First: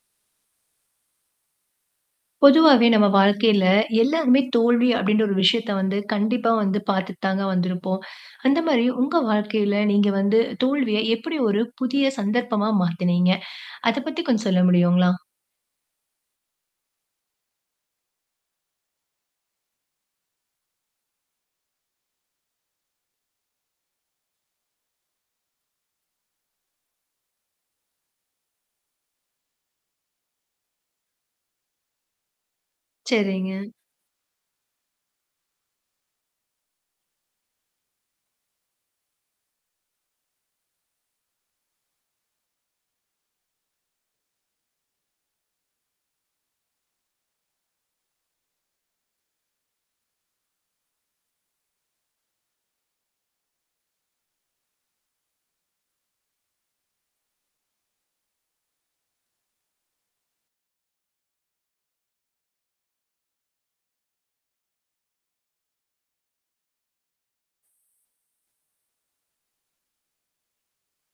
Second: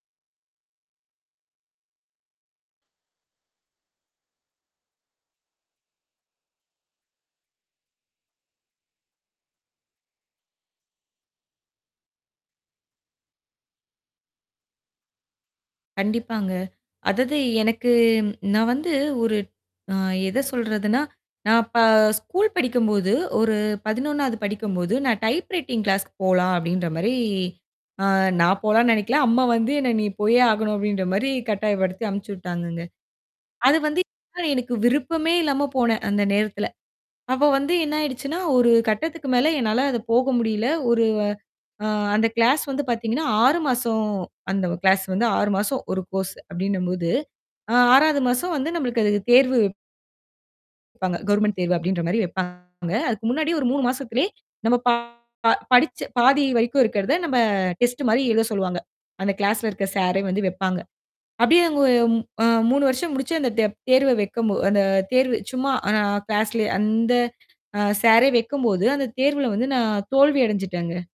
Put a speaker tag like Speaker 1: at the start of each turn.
Speaker 1: பொதுவாவே நம்ம வாழ்க்கையில எல்லாருமே தோல்வி அப்பிடின்ற ஒரு விஷயத்த வந்து கண்டிப்பா வந்து பார்த்துத்தாங்க வந்திருப்போம். அந்த மாதிரி உங்க வாழ்க்கையில நீங்க வந்து தோல்விய எப்பிடி ஒரு புதிய சந்தர்ப்பமா மாத்துனீங்க? அதப் பத்தி கொஞ்சம் சொல்ல முடியுங்களா?
Speaker 2: கண்டிப்பாங்க. அதாவது எனக்கு நான் வந்து ஒரு அ எதச் சொல்றதுன்னா, நான் அப்ப ஸ்கூல் படிக்கும்போது ஒரு 11 வது படிக்கும் போது நான் டைப்ரைட்டிங் கிளாஸ்க்கு போலாம் அப்பிடின்றமாரி, ஆ நான் போலான்னு நினைக்கல. அம்மா வந்து என்ன நீ போயே ஆகணும் அப்பிடின்றமாரி கட்டாயப்படுத்தி அனுப்பிச்சு விட்டாங்கங்க.
Speaker 1: சரிங்க.
Speaker 2: அது வந்து எனக்கு விருப்பமே இல்லாம போனேன். அந்த நேரத்துல. அப்ப வந்து என்ன ஆயிடுச்சுன்னா, ஒரு கட்டத்துக்கு மேல என்னால போக முடியல. ஒரு அந்த கிளாஸ் வந்து பாத்தீங்கன்னா 6 மாசம் அந்த கிளாஸ் வந்து 6 மாசம் ஒரு கோர்ஸ் அப்பிடின்னம்போது, ஆ 6 வது மாசம் வந்து நம்மளுக்கு அதுக்கு தேர்வு வப்பாங்க கவர்மெண்ட் தேர்வு அப்பிடின்ற மாரி வப்பாங்க அதுக்கு முன்னாடி ஒரு 3 மாசத்துல நம்ம ப படிச்ச பாதி வரைக்கும் இருக்கிறத நம்ம டெஸ்ட் மாரி எழுதச் சொல்லுவாங்க. அந்த கிளாஸ்ல இருக்க சாரே வந்து வைப்பாங்க. அப்பிடியே அவுங்க அ 3 வருஷம் முடிச்சு, அந்தத் தே தேர்வ வைக்கும் போ அந்த தேர்வு சும்மா ஆனா கிளாஸ்லே அந்த அ சாரே வைக்கும்போது அந்தத் தேர்வுல வந்து நான் தோல்வி அடைஞ்சுட்டேங்க.